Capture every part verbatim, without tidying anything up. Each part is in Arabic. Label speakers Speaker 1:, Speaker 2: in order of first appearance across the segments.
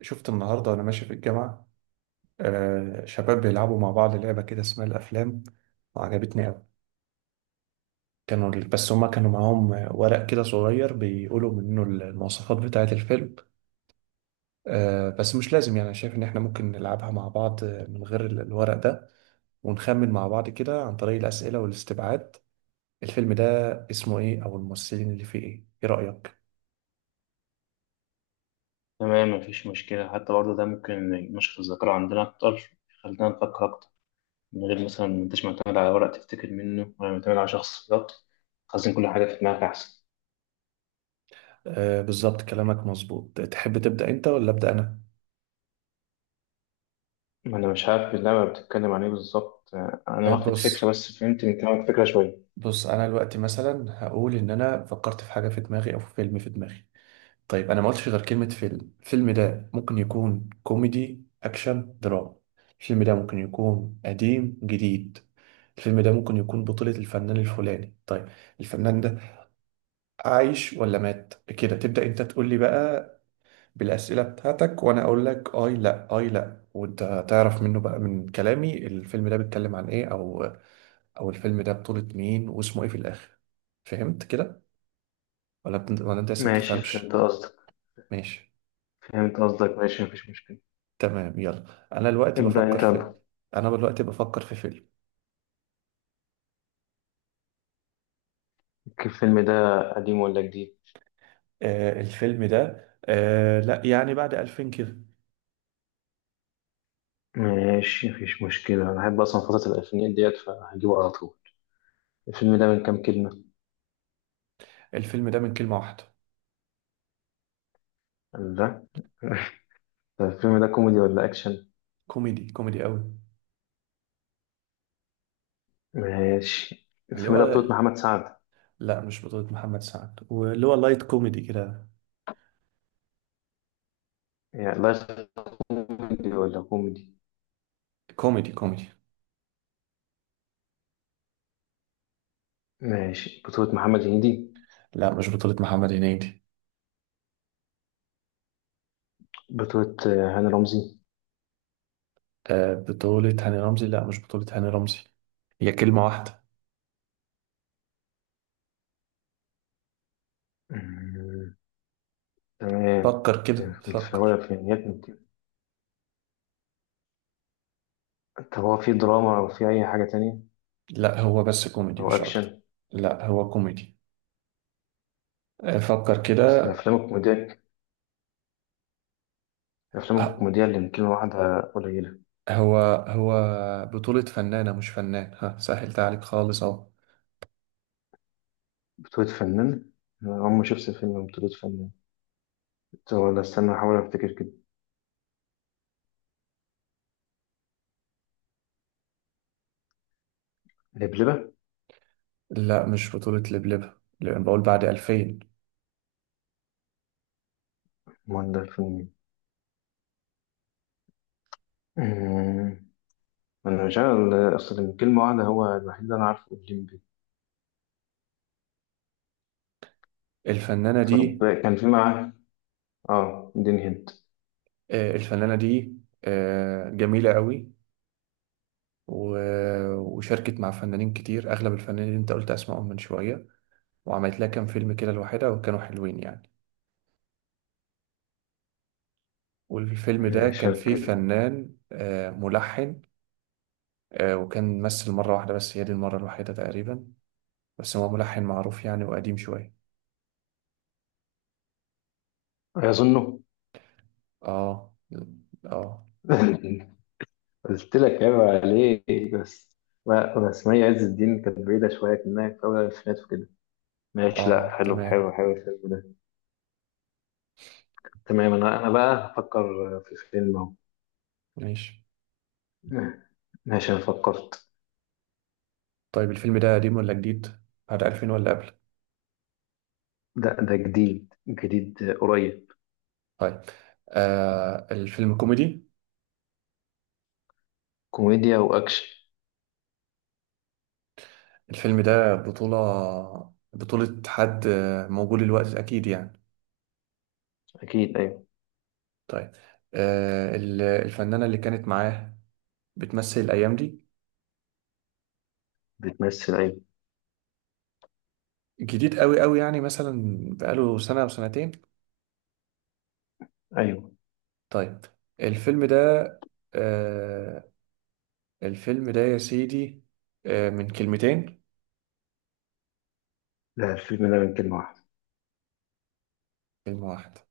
Speaker 1: شفت النهاردة وأنا ماشي في الجامعة، آه شباب بيلعبوا مع بعض لعبة كده اسمها الأفلام. وعجبتني أوي. كانوا بس هما كانوا معاهم ورق كده صغير بيقولوا منه المواصفات بتاعة الفيلم. آه بس مش لازم، يعني أنا شايف إن إحنا ممكن نلعبها مع بعض من غير ال- الورق ده، ونخمن مع بعض كده عن طريق الأسئلة والاستبعاد. الفيلم ده اسمه إيه أو الممثلين اللي فيه إيه إيه رأيك؟
Speaker 2: تمام، مفيش مشكلة. حتى برضه ده ممكن ينشط الذاكرة عندنا أكتر، يخلينا نفكر أكتر، من غير مثلا ما أنتش معتمد على ورق تفتكر منه ولا معتمد على شخص بالظبط. خزن كل حاجة في دماغك أحسن.
Speaker 1: آه، بالظبط، كلامك مظبوط. تحب تبدأ أنت ولا أبدأ أنا؟
Speaker 2: أنا مش عارف اللعبة بتتكلم عن إيه بالظبط. آه، أنا
Speaker 1: آه،
Speaker 2: واخد
Speaker 1: بص
Speaker 2: فكرة، بس فهمت من كلامك فكرة شوية.
Speaker 1: بص، انا دلوقتي مثلا هقول ان انا فكرت في حاجه في دماغي او في فيلم في دماغي. طيب، انا ما قلتش غير كلمه فيلم. الفيلم ده ممكن يكون كوميدي، اكشن، دراما. الفيلم ده ممكن يكون قديم، جديد. الفيلم ده ممكن يكون بطولة الفنان الفلاني. طيب، الفنان ده عايش ولا مات، كده تبدأ انت تقول لي بقى بالأسئلة بتاعتك، وانا اقول لك اي لا اي لا، وانت تعرف منه بقى من كلامي الفيلم ده بيتكلم عن ايه، او او الفيلم ده بطولة مين واسمه ايه في الآخر. فهمت كده؟ ولا بت... ولا انت لسه
Speaker 2: ماشي، فهمت
Speaker 1: بتفهمش؟
Speaker 2: قصدك
Speaker 1: ماشي،
Speaker 2: فهمت قصدك ماشي، مفيش مشكلة.
Speaker 1: تمام. يلا، انا دلوقتي
Speaker 2: ابدأ
Speaker 1: بفكر
Speaker 2: أنت
Speaker 1: في
Speaker 2: يلا.
Speaker 1: انا دلوقتي بفكر في فيلم.
Speaker 2: الفيلم ده قديم ولا جديد؟
Speaker 1: آه، الفيلم ده آه لا، يعني بعد ألفين كده.
Speaker 2: ماشي، مفيش مشكلة. أنا بحب أصلا فترة الألفينيات ديت فهجيبه على طول. الفيلم ده من كام كلمة؟
Speaker 1: الفيلم ده من كلمة واحدة.
Speaker 2: لا. طيب، الفيلم ده كوميدي ولا أكشن؟
Speaker 1: كوميدي، كوميدي قوي.
Speaker 2: ماشي،
Speaker 1: اللي
Speaker 2: الفيلم ده بطولة
Speaker 1: هو،
Speaker 2: محمد سعد.
Speaker 1: لا مش بطولة محمد سعد، واللي هو لايت كوميدي كده.
Speaker 2: يعني لا. كوميدي ولا كوميدي؟
Speaker 1: كوميدي، كوميدي.
Speaker 2: ماشي، بطولة محمد هنيدي.
Speaker 1: لا، مش بطولة محمد هنيدي.
Speaker 2: بطولة آه، هاني رمزي.
Speaker 1: آه، بطولة هاني رمزي؟ لا، مش بطولة هاني رمزي. هي كلمة واحدة.
Speaker 2: مم، تمام.
Speaker 1: فكر كده،
Speaker 2: في
Speaker 1: فكر.
Speaker 2: الفينيات. طب هو في دراما أو في أي حاجة تانية
Speaker 1: لا، هو بس كوميدي
Speaker 2: أو
Speaker 1: مش اكتر.
Speaker 2: أكشن؟
Speaker 1: لا، هو كوميدي. آه، فكر كده.
Speaker 2: أصل الأفلام الكوميدية الأفلام
Speaker 1: آه،
Speaker 2: الكوميدية اللي يمكن واحدة قليلة.
Speaker 1: هو هو بطولة فنانة مش فنان، ها سهلت عليك خالص اهو.
Speaker 2: بطولة فنان؟ أنا عمري ما شفت فيلم بطولة فنان. طب ولا استنى أحاول أفتكر كده. لبلبة؟
Speaker 1: لا، مش بطولة لبلبة، لأن بقول بعد ألفين.
Speaker 2: أمال ده الفيلم مين؟ مم. أنا مش عارف، أصل يمكن كلمة واحدة. هو الوحيد اللي أنا عارفه الليمبي.
Speaker 1: الفنانة
Speaker 2: طب،
Speaker 1: دي
Speaker 2: كان في معاه آه اديني هنت.
Speaker 1: آه، الفنانة دي آه، جميلة قوي. و- وشاركت مع فنانين كتير، أغلب الفنانين اللي أنت قلت أسمائهم من شوية. وعملت لها كام فيلم كده لوحدها، وكانوا حلوين يعني. والفيلم ده كان فيه
Speaker 2: شركة؟
Speaker 1: فنان، آه، ملحن. آه، وكان ممثل مرة واحدة، بس هي دي المرة الوحيدة تقريبا. بس هو ملحن معروف يعني، وقديم شوية.
Speaker 2: أظنه.
Speaker 1: اه، اه،
Speaker 2: قلت لك عيب عليك بس. لا، بس مي عز الدين كانت بعيدة شوية، كأنها في أول الألفينات وكده. ماشي.
Speaker 1: اه،
Speaker 2: لا، حلو حلو
Speaker 1: تمام.
Speaker 2: حلو الفيلم ده. تمام، أنا أنا بقى هفكر في فيلم أهو.
Speaker 1: ماشي.
Speaker 2: ماشي، أنا فكرت.
Speaker 1: طيب، الفيلم ده قديم ولا جديد؟ بعد ألفين ولا قبل؟
Speaker 2: ده ده جديد جديد قريب.
Speaker 1: طيب. آه، الفيلم كوميدي.
Speaker 2: كوميديا وأكشن.
Speaker 1: الفيلم ده بطولة بطولة حد، آه، موجود الوقت أكيد يعني.
Speaker 2: أكيد، أيوه.
Speaker 1: طيب. آه ال- الفنانة اللي كانت معاه بتمثل الأيام دي.
Speaker 2: بتمثل، أيوه.
Speaker 1: جديد قوي قوي يعني، مثلا بقاله سنة أو سنتين.
Speaker 2: أيوه.
Speaker 1: طيب، الفيلم ده آه الفيلم ده يا سيدي آه من كلمتين.
Speaker 2: لا، الفيلم ده من كلمة واحدة.
Speaker 1: كلمة واحدة.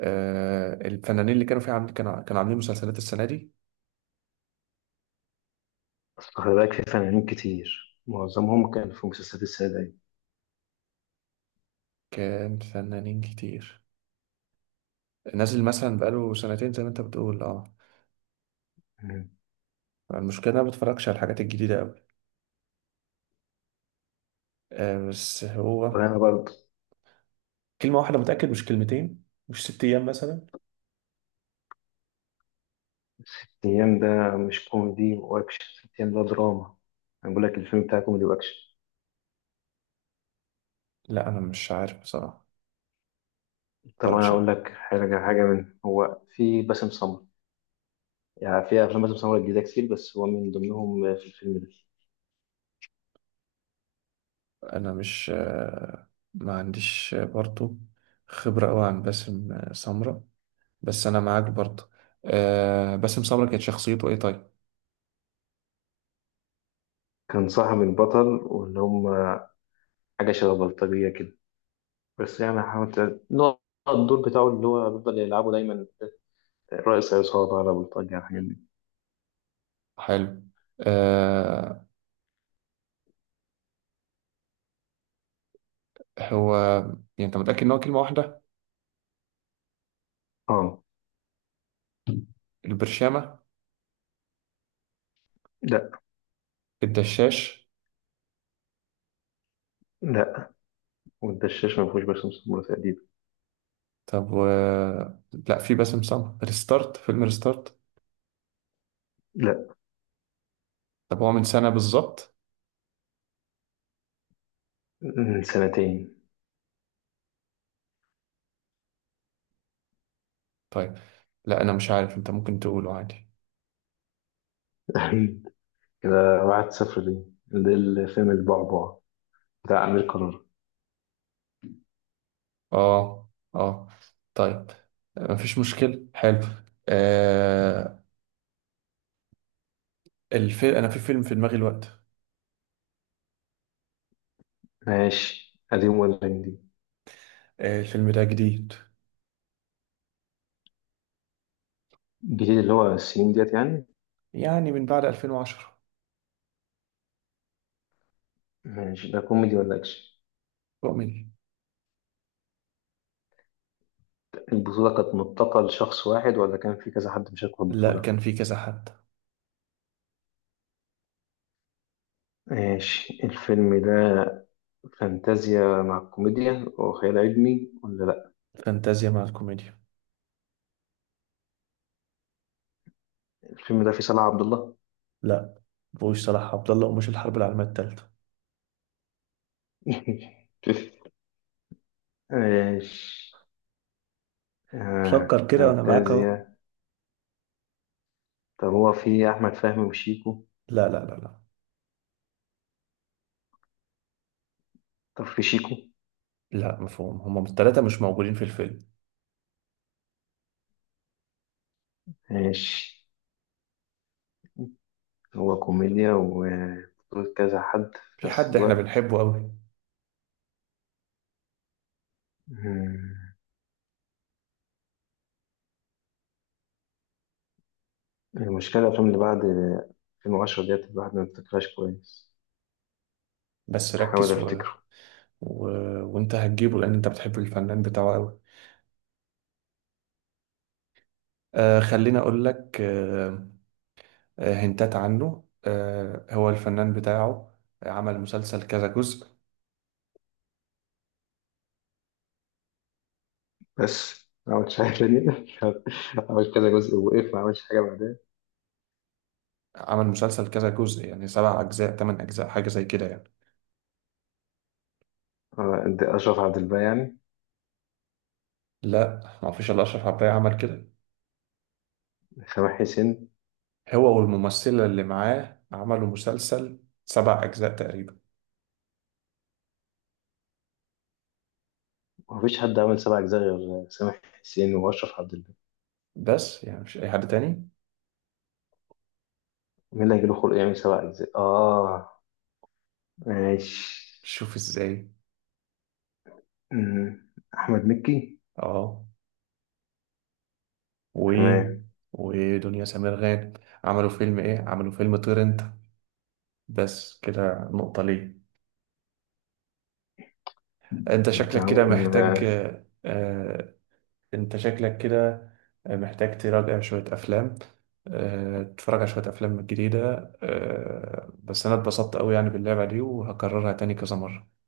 Speaker 1: آه، الفنانين اللي كانوا فيها عاملين، كانوا كانوا عاملين مسلسلات السنة دي.
Speaker 2: بس خلي بالك في فنانين كتير، معظمهم كان في مسلسلات السعودية.
Speaker 1: كان فنانين كتير نازل، مثلا بقاله سنتين زي ما انت بتقول، اه.
Speaker 2: مم.
Speaker 1: المشكلة انا ما بتفرجش على الحاجات الجديدة أوي. آه بس هو
Speaker 2: وأنا برضه.
Speaker 1: كلمة واحدة، متأكد، مش كلمتين. مش ست أيام مثلا.
Speaker 2: الأيام ده مش كوميدي وأكشن، الأيام ده دراما. أنا بقول لك الفيلم بتاعي كوميدي وأكشن.
Speaker 1: لا، أنا مش عارف بصراحة،
Speaker 2: طب أنا
Speaker 1: متفرجش.
Speaker 2: أقول لك حاجة حاجة من هو في باسم سمرة؟ يعني في أفلام باسم سمرة جديدة كتير، بس هو من ضمنهم في الفيلم ده.
Speaker 1: أنا مش آه ما عنديش، آه، برضو خبرة أوي عن باسم آه، سمرة. بس أنا معاك برضو. آه، باسم سمرة كانت شخصيته إيه؟ طيب.
Speaker 2: كان صاحب البطل، واللي هم حاجة شبه بلطجية كده. بس يعني حاولت نوع الدور بتاعه اللي هو بيفضل يلعبه دايما، رئيس عصابة، على بلطجية، على الحاجات دي.
Speaker 1: حلو. آه، هو، يعني انت متأكد ان هو كلمة واحدة؟
Speaker 2: اه.
Speaker 1: البرشامة؟
Speaker 2: لا،
Speaker 1: الدشاش؟
Speaker 2: لا. والدشاش ما فيهوش باسم سمرة تقريبا.
Speaker 1: طب و... لا، في باسم سمرة ريستارت، فيلم ريستارت.
Speaker 2: لا،
Speaker 1: طب هو من سنة بالظبط؟
Speaker 2: من سنتين.
Speaker 1: طيب. لا، انا مش عارف، انت ممكن تقوله عادي.
Speaker 2: كده واحد صفر ليه. ده الفيلم البعبع بتاع أمير قرار.
Speaker 1: اه، اه. طيب، مفيش مشكلة. حلو. آه الفيلم انا في فيلم في دماغي الوقت.
Speaker 2: ماشي، قديم ولا جديد؟
Speaker 1: آه، الفيلم ده جديد،
Speaker 2: الجديد اللي هو السنين ديت يعني.
Speaker 1: يعني من بعد ألفين وعشرة.
Speaker 2: ماشي، ده كوميدي ولا أكشن؟
Speaker 1: كوميدي.
Speaker 2: البطولة كانت متقة لشخص واحد ولا كان في كذا حد مشارك في
Speaker 1: لا،
Speaker 2: البطولة؟
Speaker 1: كان في كذا حد.
Speaker 2: ماشي، الفيلم ده فانتازيا مع الكوميديا وخيال علمي ولا لأ؟
Speaker 1: فانتازيا مع الكوميديا.
Speaker 2: الفيلم ده فيه صلاح عبد الله؟
Speaker 1: لا، بوش صلاح عبد الله ومش الحرب العالمية التالتة.
Speaker 2: ماشي. آه.
Speaker 1: فكر كده وانا معاك اهو.
Speaker 2: فانتازيا. طب هو في أحمد فهمي وشيكو؟
Speaker 1: لا، لا، لا، لا.
Speaker 2: طب في شيكو؟
Speaker 1: لا، مفهوم هما التلاتة مش موجودين في الفيلم.
Speaker 2: ماشي. هو كوميديا وبطولة كذا حد في
Speaker 1: في
Speaker 2: نفس
Speaker 1: حد احنا
Speaker 2: الوقت؟
Speaker 1: بنحبه قوي.
Speaker 2: مم. المشكلة الأفلام اللي بعد ألفين وعشرة ديت الواحد ما بيفتكرهاش كويس.
Speaker 1: بس
Speaker 2: أحاول
Speaker 1: ركز و...
Speaker 2: أفتكره.
Speaker 1: و... وانت هتجيبه لان انت بتحب الفنان بتاعه قوي. آه خليني اقول لك. آه آه، هنتات عنه. آه هو الفنان بتاعه عمل مسلسل كذا جزء
Speaker 2: بس ما عملتش حاجة تانية. عملت كذا جزء ووقف، ما عملتش حاجة بعدها.
Speaker 1: عمل مسلسل كذا جزء يعني سبع اجزاء، تمن اجزاء، حاجة زي كده يعني.
Speaker 2: آه، ده أشرف عبد الباقي يعني.
Speaker 1: لا، ما فيش الا اشرف عباية عمل كده.
Speaker 2: سامح حسين.
Speaker 1: هو والممثلة اللي معاه عملوا مسلسل سبع اجزاء تقريبا.
Speaker 2: مفيش حد عمل سبع أجزاء غير سامح حسين وأشرف عبد الباقي.
Speaker 1: بس يعني مش اي حد تاني.
Speaker 2: مين اللي هيجيله خلق يعمل سبع أجزاء؟ آه ماشي.
Speaker 1: شوف ازاي.
Speaker 2: أمم، أحمد مكي.
Speaker 1: اه. و
Speaker 2: تمام.
Speaker 1: ودنيا سمير غانم، عملوا فيلم ايه، عملوا فيلم طير انت. بس كده، نقطة ليه. انت
Speaker 2: أنت
Speaker 1: شكلك كده محتاج.
Speaker 2: عامل
Speaker 1: آه انت شكلك كده محتاج تراجع شوية افلام. آه تتفرج على شوية افلام جديدة. آه بس انا اتبسطت قوي يعني باللعبة دي، وهكررها تاني كذا مرة.